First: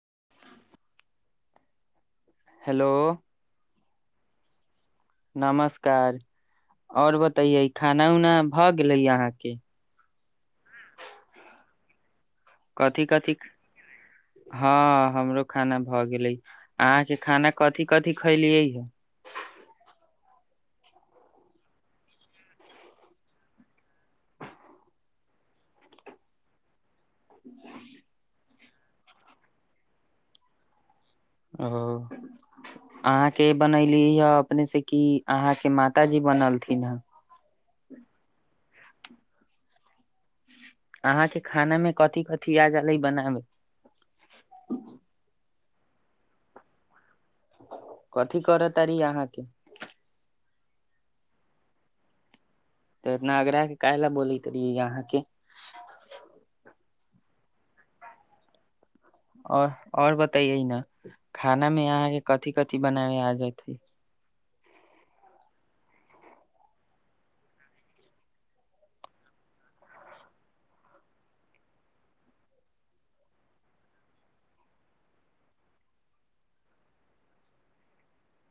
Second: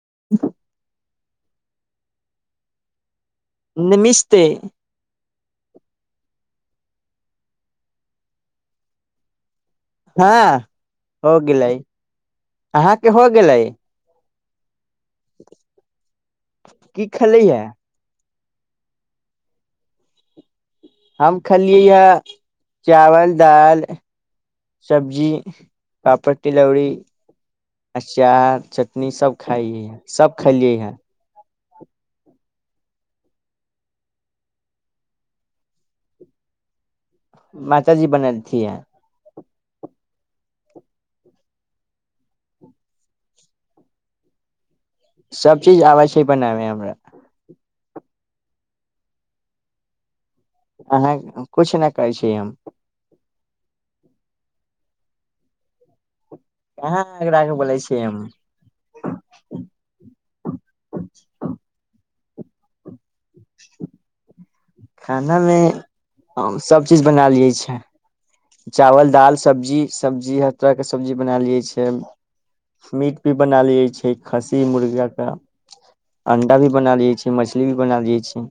[unintelligible] Hello निमिस्ते नमस्कार आओर बतैये खाना उना भऽ गेलै अहाँके हँ हो गेलै कथि अहाँके हो कथि गेलै हँ हमरो खाना भऽ गेलै। की अहाँके खेली खाना मे हे कथी कथी खलियै हे हम खलियै ये चावल दाल सब्जी पापड़ तिलौरी आचार चटनी सभ खाइै सभ खेलियै हे ओ अहाँके बनली हे अपने से कि अहाँके माताजी बनलथिन ह माताजी बलैंखिन छी अहाँके खाना मे कथी कथी आ जालै बनाब सभ चीज आबै छै बनामे हमरा कथी करत आरी अहाँके अहाँ कुछ नहि करै छी हम इना आगराह के काह लए बोलैत रहिय यहाँके कहा अग्रा के बोलै छिय और और कथी कथी बनाब आ जाइ खानामे सभ चीज बना लै छै। चावल दाल सब्जी सब्जी हर तरहके सब्जी बना लै छै। मीट भी बना लै छै। खस्सी मुर्गाके अंडा भी बना लै छै। मछली भी बना लै छै।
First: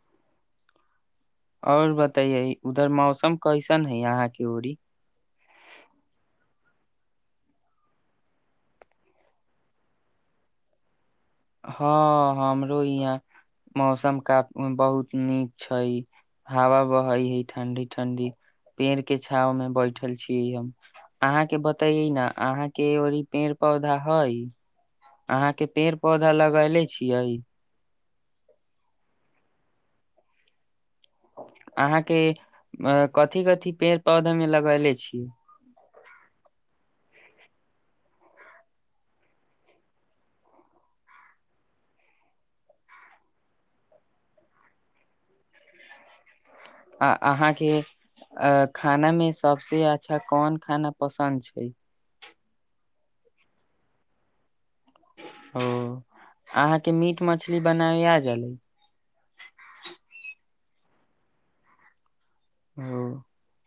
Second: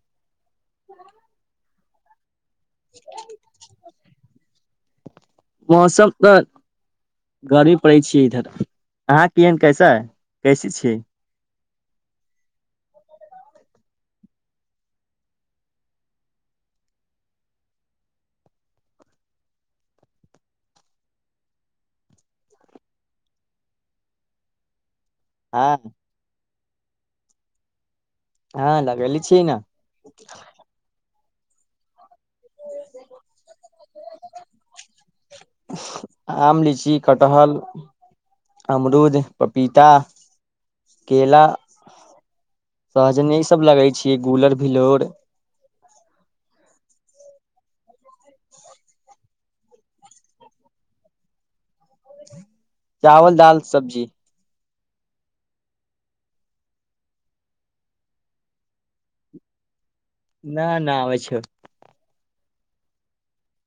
आओर बताै उधर मौसम कैसन है यहा क हो मौसम तऽ गर्मी पड़ै छै। इधर अहाँ किहन कैसे कैसे छियै हँ हमरो यहाँ मौसम काफ बहुत नीक छै। हवा बहै हइ ठंडी ठंडी पेड़ के छाव मे बैठल छीयै हम अहाँके बतैये न अहाँके ड़ पेड़ पौधा हइ अहाँके हँ पेड़ पौधा लगले छियै हँ लगेेली छिय ने अहाँ के अ कथी कथी पेड़ पौधा मे लगेले छियै आम लीची कटहल अमरूद पपीता केला सहजने ईसभ लगै छियै गुलर भिलोर आ अहाँके खानामे सभसँ अच्छा कोन खाना पसन्द छै। चावल दाल सब्जी ओ अहाँके मीट मछली बनाय गेलै न न आब छै ओ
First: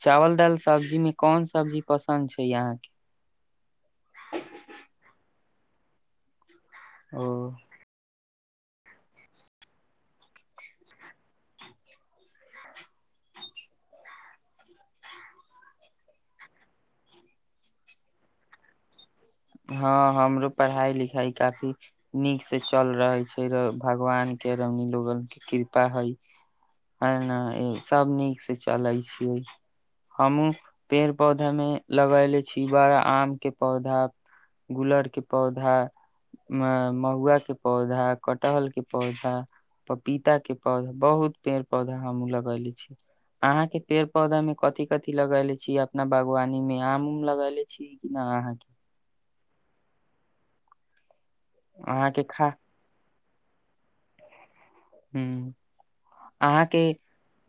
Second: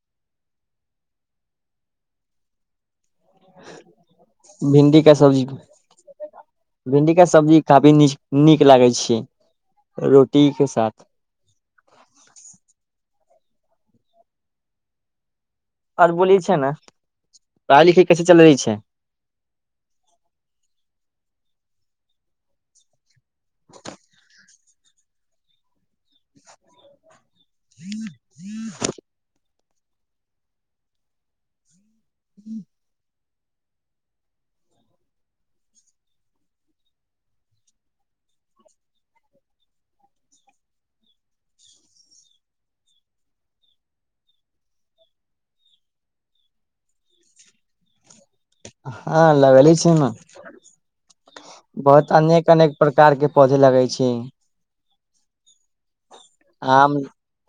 चावल दालि सब्जीमे कोन सब्जी पसन्द छै अहाँके भिंडी क सब्जी भिंडी के क ओ सब्जी काफी नीच नीक लागै छी रोटीक के साथ आर बोली छै ने पढ़ाइ लिखई कैसे चलै छै हँ हमरो पढ़ाई लिखाई काफी नीक से चल रहय छैय। भगवान केरामी लोग कृपा होइ ह सभ नीकसँ चलै छियै हमहुँ पेड़ पौधामे लगले छी बड़ा आम के पौधा गुलड़ के पौधा अ म महुआ के पौधा कटहर के पौधा पपीता के पौधा बहुत पेड़ पौधा हम लगले छी अहाँके पेड़ पौधामे कथि कथि लगैले छी अपना बागवानी मे आम उम लगले छी कि नहि अहाँ? के ह लगैले छी न। बहुत अहाँ के खा अनेक अनेक प्रकारके पौधे लगै छैय। हू आम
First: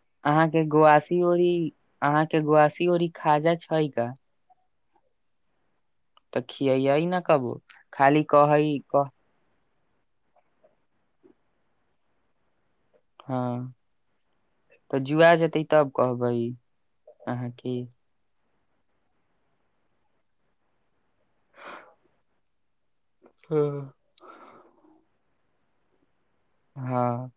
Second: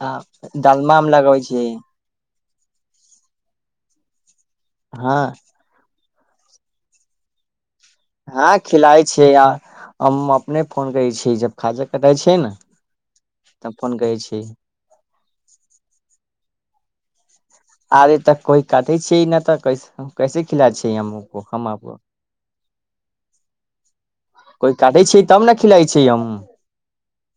आ के डालमा आम गोआसी ओरी लगाबै छीयै। अहाँ के गुआसी ओरी खाजा छैय का? हँ तऽ खीयइ न कबो। खाली हँ कहै खिलाय कह छीयै आ हम अपने फोन करै छी जब खाजा कटाइ छियै ने हँ त अपन गय छीयै। तऽ जुआ जेतै तब कहबै। अहाँके आबे त कोइ कातही छियै नहि तऽ कै कैसे खिला छियै हमो हमो को हँ कोइ काटय छी तब ने खिलाइ छी हम। हँ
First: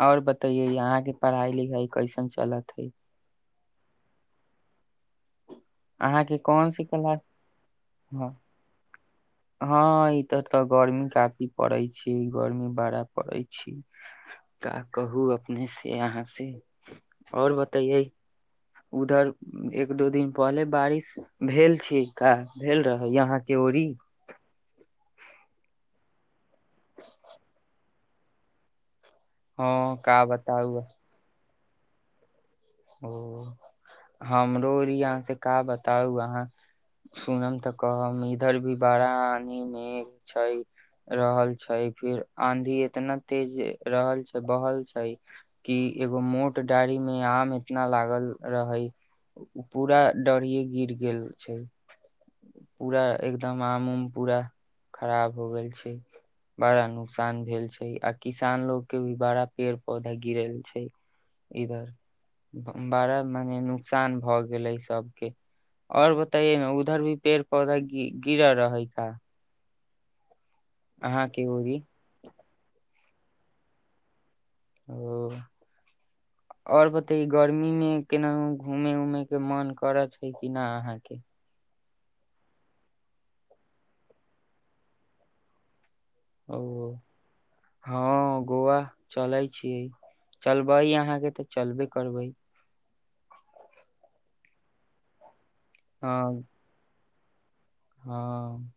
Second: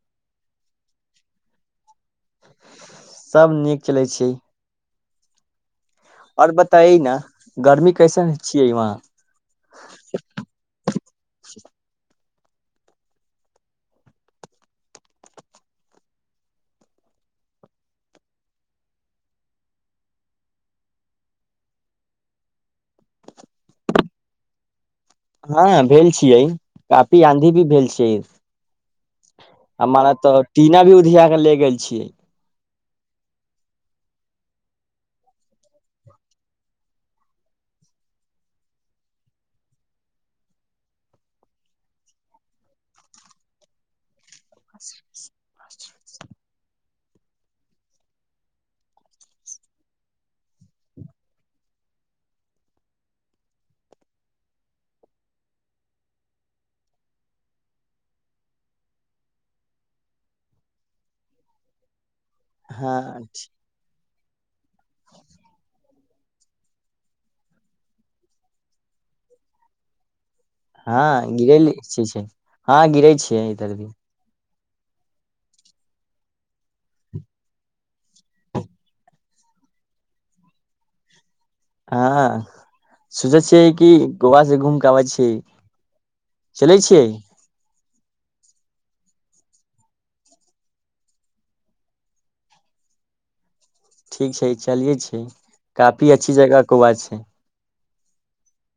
आओर बतैयय आंहां के पढ़ाई लिखाई कैसन चलत हइ? सब नीक चलै छैय। अहाँके कोनसी बताइ न कला गर्मी ह कैसन छियै वहाँ हँ ई तर तऽ गर्मी कफी पड़ै छैय गर्मी बड़ा पड़ै छी का कहु अपने से यहां से और बतैयय उधर एक दो दिन पहले बारिश भेल छैय का भेल रहै यहाँ के ओरी? हँ भेल छियै कपी आँधी भी भेल छियै। हँ हमारा का तऽ बताउ टीना भी उधिया के ले गेल छियै ओ हमरो ओरी अहाँ से का बताउ अहाँ सुनम तऽ कहब इधर भी बारा आधी मे छैय रहल छैय फिर आंधी एतना तेज रहल छैय बहल छैय कि एगो मोट डाड़ी मे आम तना लागल रहै ओ पूरा डरीये गिर गेल छैय। पूरा एकदम आम उम पूरा खराब हो गेल छैय बड़ा नुकसान भेल छैय आ किसान लोगके भी बड़ा पेड़ पौधा गिरल छैय इधर। हँ बार मने नुकसान भऽ गेलै सबके आओर बताइये न उ उधर भी पेड़ पौधा गी गिरल रहै का? अहाँ हँ के गेल ओरी छै हँ गेले छियै तरबी ओ आओर बतै गर्मी मे केनाहु घूमे उमे के मन करै छैय कि नहि अहाँके? हँ सोचै छियै कि गोवा से घूम के अबै छीयै। चलै ओ छियै? हँ गोवा चलै छी चलबै अहाँके तऽ चलबे करबै ठीक छै चलिये छै काफी हँ अच्छी जगह कआ छै हँ,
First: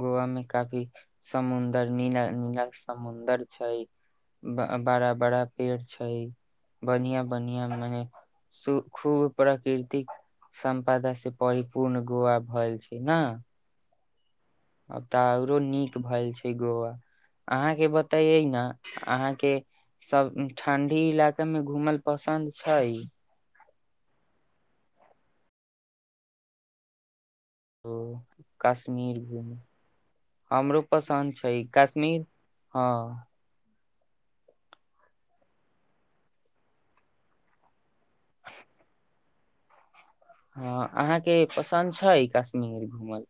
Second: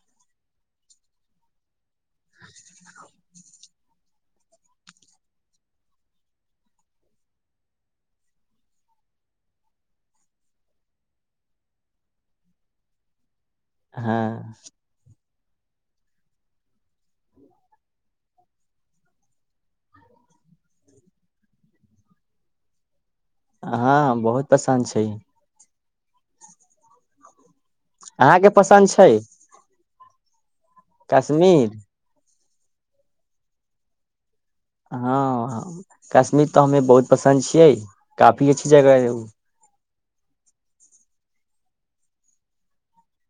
गोवामे काफी समुद्र छै। नीलक नीलक समुंद्र छै बड़ा बड़ा पेड़ छै। बढ़िया बढ़िया मने सु खूब प्रकृतिक सम्पदा से परिपूर्ण गोआा भ छै। ने हँ आब तऽ आओरो नीक भेलए छै। गोवा अहाँके बतैयै ने अहाँके सभ ठंढी इलाका मे घूमल पसन्द छै। हँ बहुत पसन्द छै अहाँके पसन्द छै कश्मीर घू हमरो पसन्द छै। कश्मीर कश्मीर हँ हँ कश्मीर तऽ हमे बहुत पसन्द छियै काफी अच्छी जगह है ओ हँ अहाँके पसन्द छै। कश्मीर घूमल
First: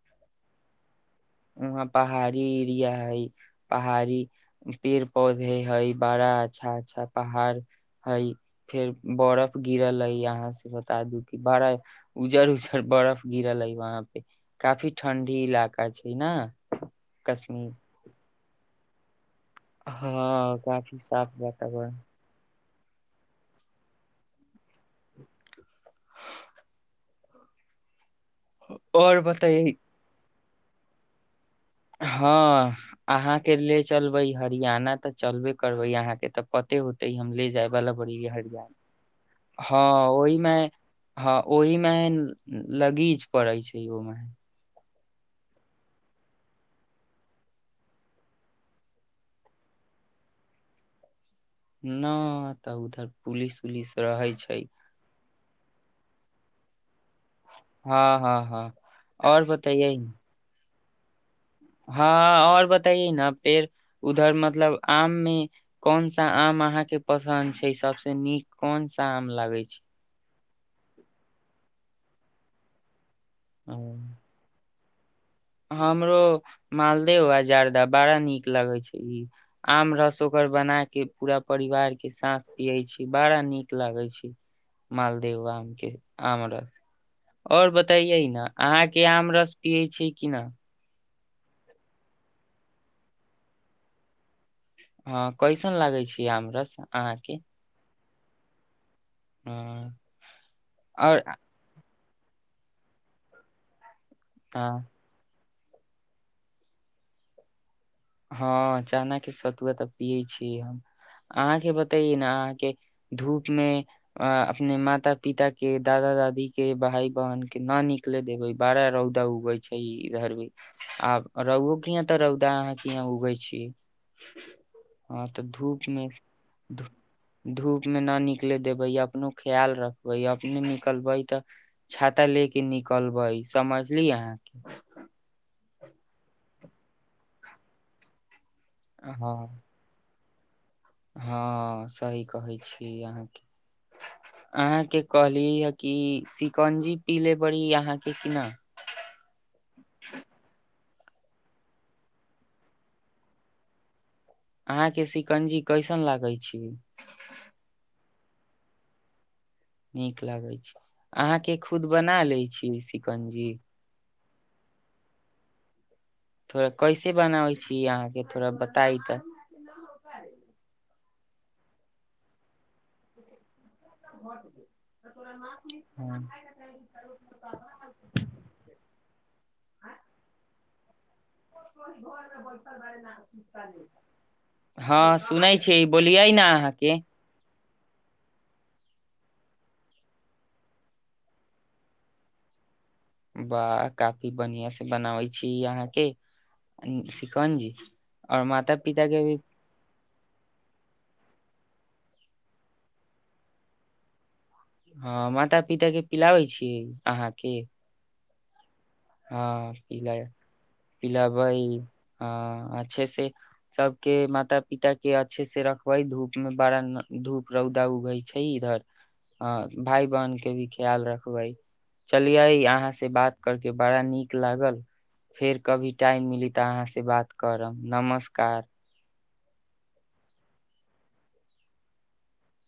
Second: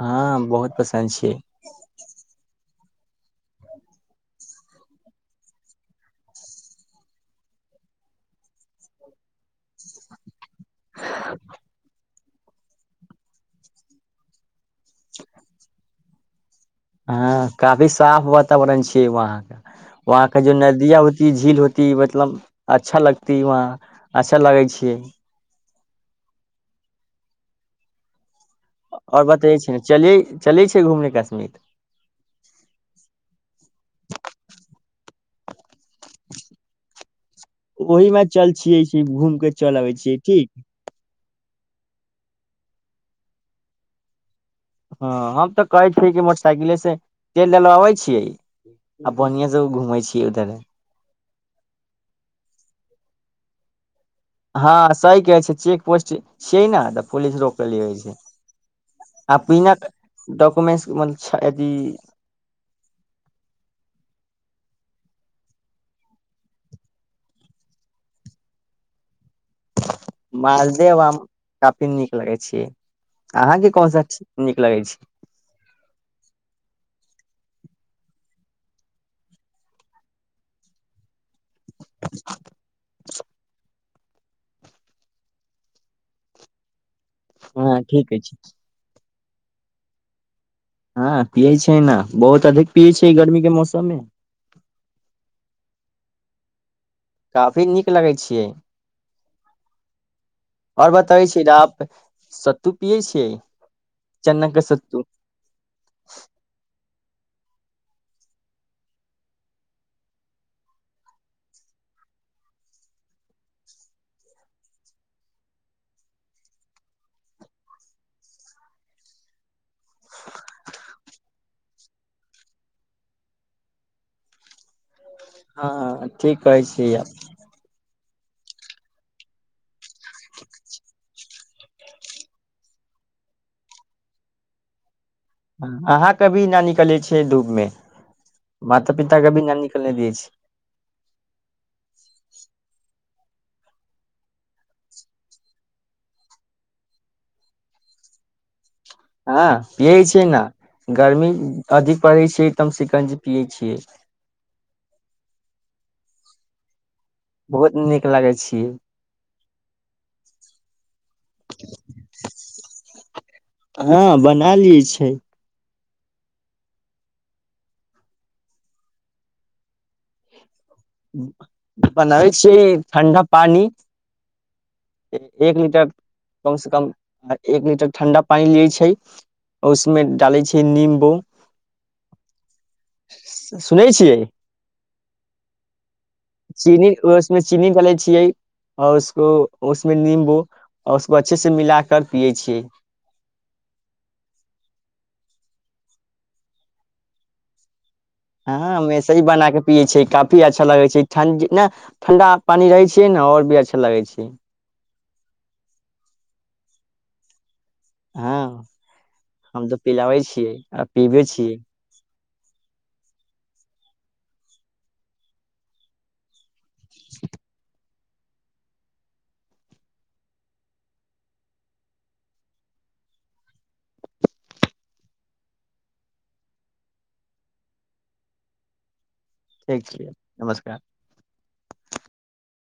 हँ बहुत पसन्द छियै वहाँ पहाड़ी ह पहाड़ी पेड़ पौधे हय बड़ा अच्छा अच्छा पहाड़ हई फेर बरफ गिरल है यहााँ बता दुखी भाड़ा उजर उजर बर्फ गिरा लै वहाँ पे काफी ठंडी इलाका छै ना हँ कश्मीर काफी साफ ब वातावरण छियै वहाँ वहाँके जो हाँ काफी नदिया होती साफ झील होती वातावरण मतलब अच्छा लगती वहा अच्छा लगै छियै और आओर बतै बतैयै छै ने चले चलै छै घुमनेके सममेत हँ अहाँके ले चलबै हरियाण तऽ चलबे बहाँके तऽ पे होतै ले जा ओहि मे चल ब छियै छी घूम के चल हँ अबै छियै ठीक ओहिमे ओहि मे लगीच पड़ै छै। ओहिमे हँ हम तऽ कहै छियै कि मोटरसाइकिले से चलि देल अबै छियै आ बढ़आ से घूमै छियै उधर न तऽ उ तऽ पुलिस उलिस रहै छै हँ सही कहै छै चेक पोस्ट शैनाद पलस रोपल होइ छै हँ हँ हँ आ आओर पीना बतैयै कुमेसत हँ आओर बताइए न फेर उधर मतलब आम मे कोन सा आम अहां के पसन्द छै सबस नीक कोन सा आम लागै छै मालदेव आम काफी नीक लगै छी अहाँके कौन सा हम्म। नीक लगै छै हमरो मालदेव आ जारदा बड़ा नीक लागै छै ई आम रस ओकर बना के पूरा परिवार के साथ पियै छी बड़ा नीक लागै छी मालदेव आमके आम रस आओर हँ ठीक बताैयै अछि न अहाँके आम रस पीयै छी कि न हँ पियै छियै ने बहुत अधिक पियै छियै गर्मी के मौसम मे हँ कैसन लागै छै आमरस काफी नीक लगै छै छियै हँ आओर और बताबै छी न आप सत्तू पियै छियै चना के हँ सत्तू [unintelligible] हँ चनाके सतुआ तऽ पियै छियै हम अहाँके बतैये ने अहाँके धूप मे अपने माता पिता के दादा दादी के भाय बहिनके न निकले देबै बड़ा रौदा उगै छै इधर भी आ रौओ के यहाँ तऽ रौदा अहाँ ई हां उगै छी हँ तऽ धूपमे हँ ठीक कहै छी आप धूप मे ना निकले देबै अपनो ख्याल रखबै अपने निकलबै तऽ छाता ले के निकलबै समझली अहाँके अहाँ के अभी न निकलै छियै धूपमे माता पिता के भी न हँ निकलै दैय छियै हँ सही कहै छी अहाँ अहाँके कहली ह कि शिकंजी पी ले बाड़ी अहाँके कि न हँ पीयै छियै न गर्मी अधिक पड़ै छै तऽ हम सिकंजी पियै छियै अहाँके सिकंजी कैसन लागे छै बहुत नीक लागै छियै नीक लागै छै अहाँके खुद बना लै छी सिकंजी का लियै छै थोड़ा कैसे बनाबै छी अहाँके थोड़ा बताई तऽ बनाबै छियै ठण्डा पानि एक लीटर कम से कम एक लीटर ठण्डा पानी लियै छै उसमे डालै छै नीम [unintelligible] सुनै छियै हँ सुनै छै चीनी उसमे चीनी गलैत छियै आओर उसको उसमे नींबू आओर उसको अच्छे से मिला कर पियै छियै वाह काफी बढ़ियां से बनाबै छियै अहाँके सिकंजी हँ हम ऐसे ही बना के पियै छियै काफी अच्छा लगै छै ठण्ड जितना ठण्डा पानि रहै छियै नऽ आओर भी अच्छा लगै छै हँ माता पिता के पिलाबै छियै अहाँके हँ हम हँ तऽ पिला पिलाबै छियै आ पीबै पिलाबै छियै हँ अच्छे से सबके माता पिता के अच्छे से रखबै धूप मे बारा न धूप रौदा उगई छै इधर आ भाय बहन के भी ख्याल रखबै चलियै अहाँ से बात करके के बड़ा नीक लागल फेर कभी टाइम मिली तऽ अहाँ से बात करब नमस्कार ठीक छै नमस्कार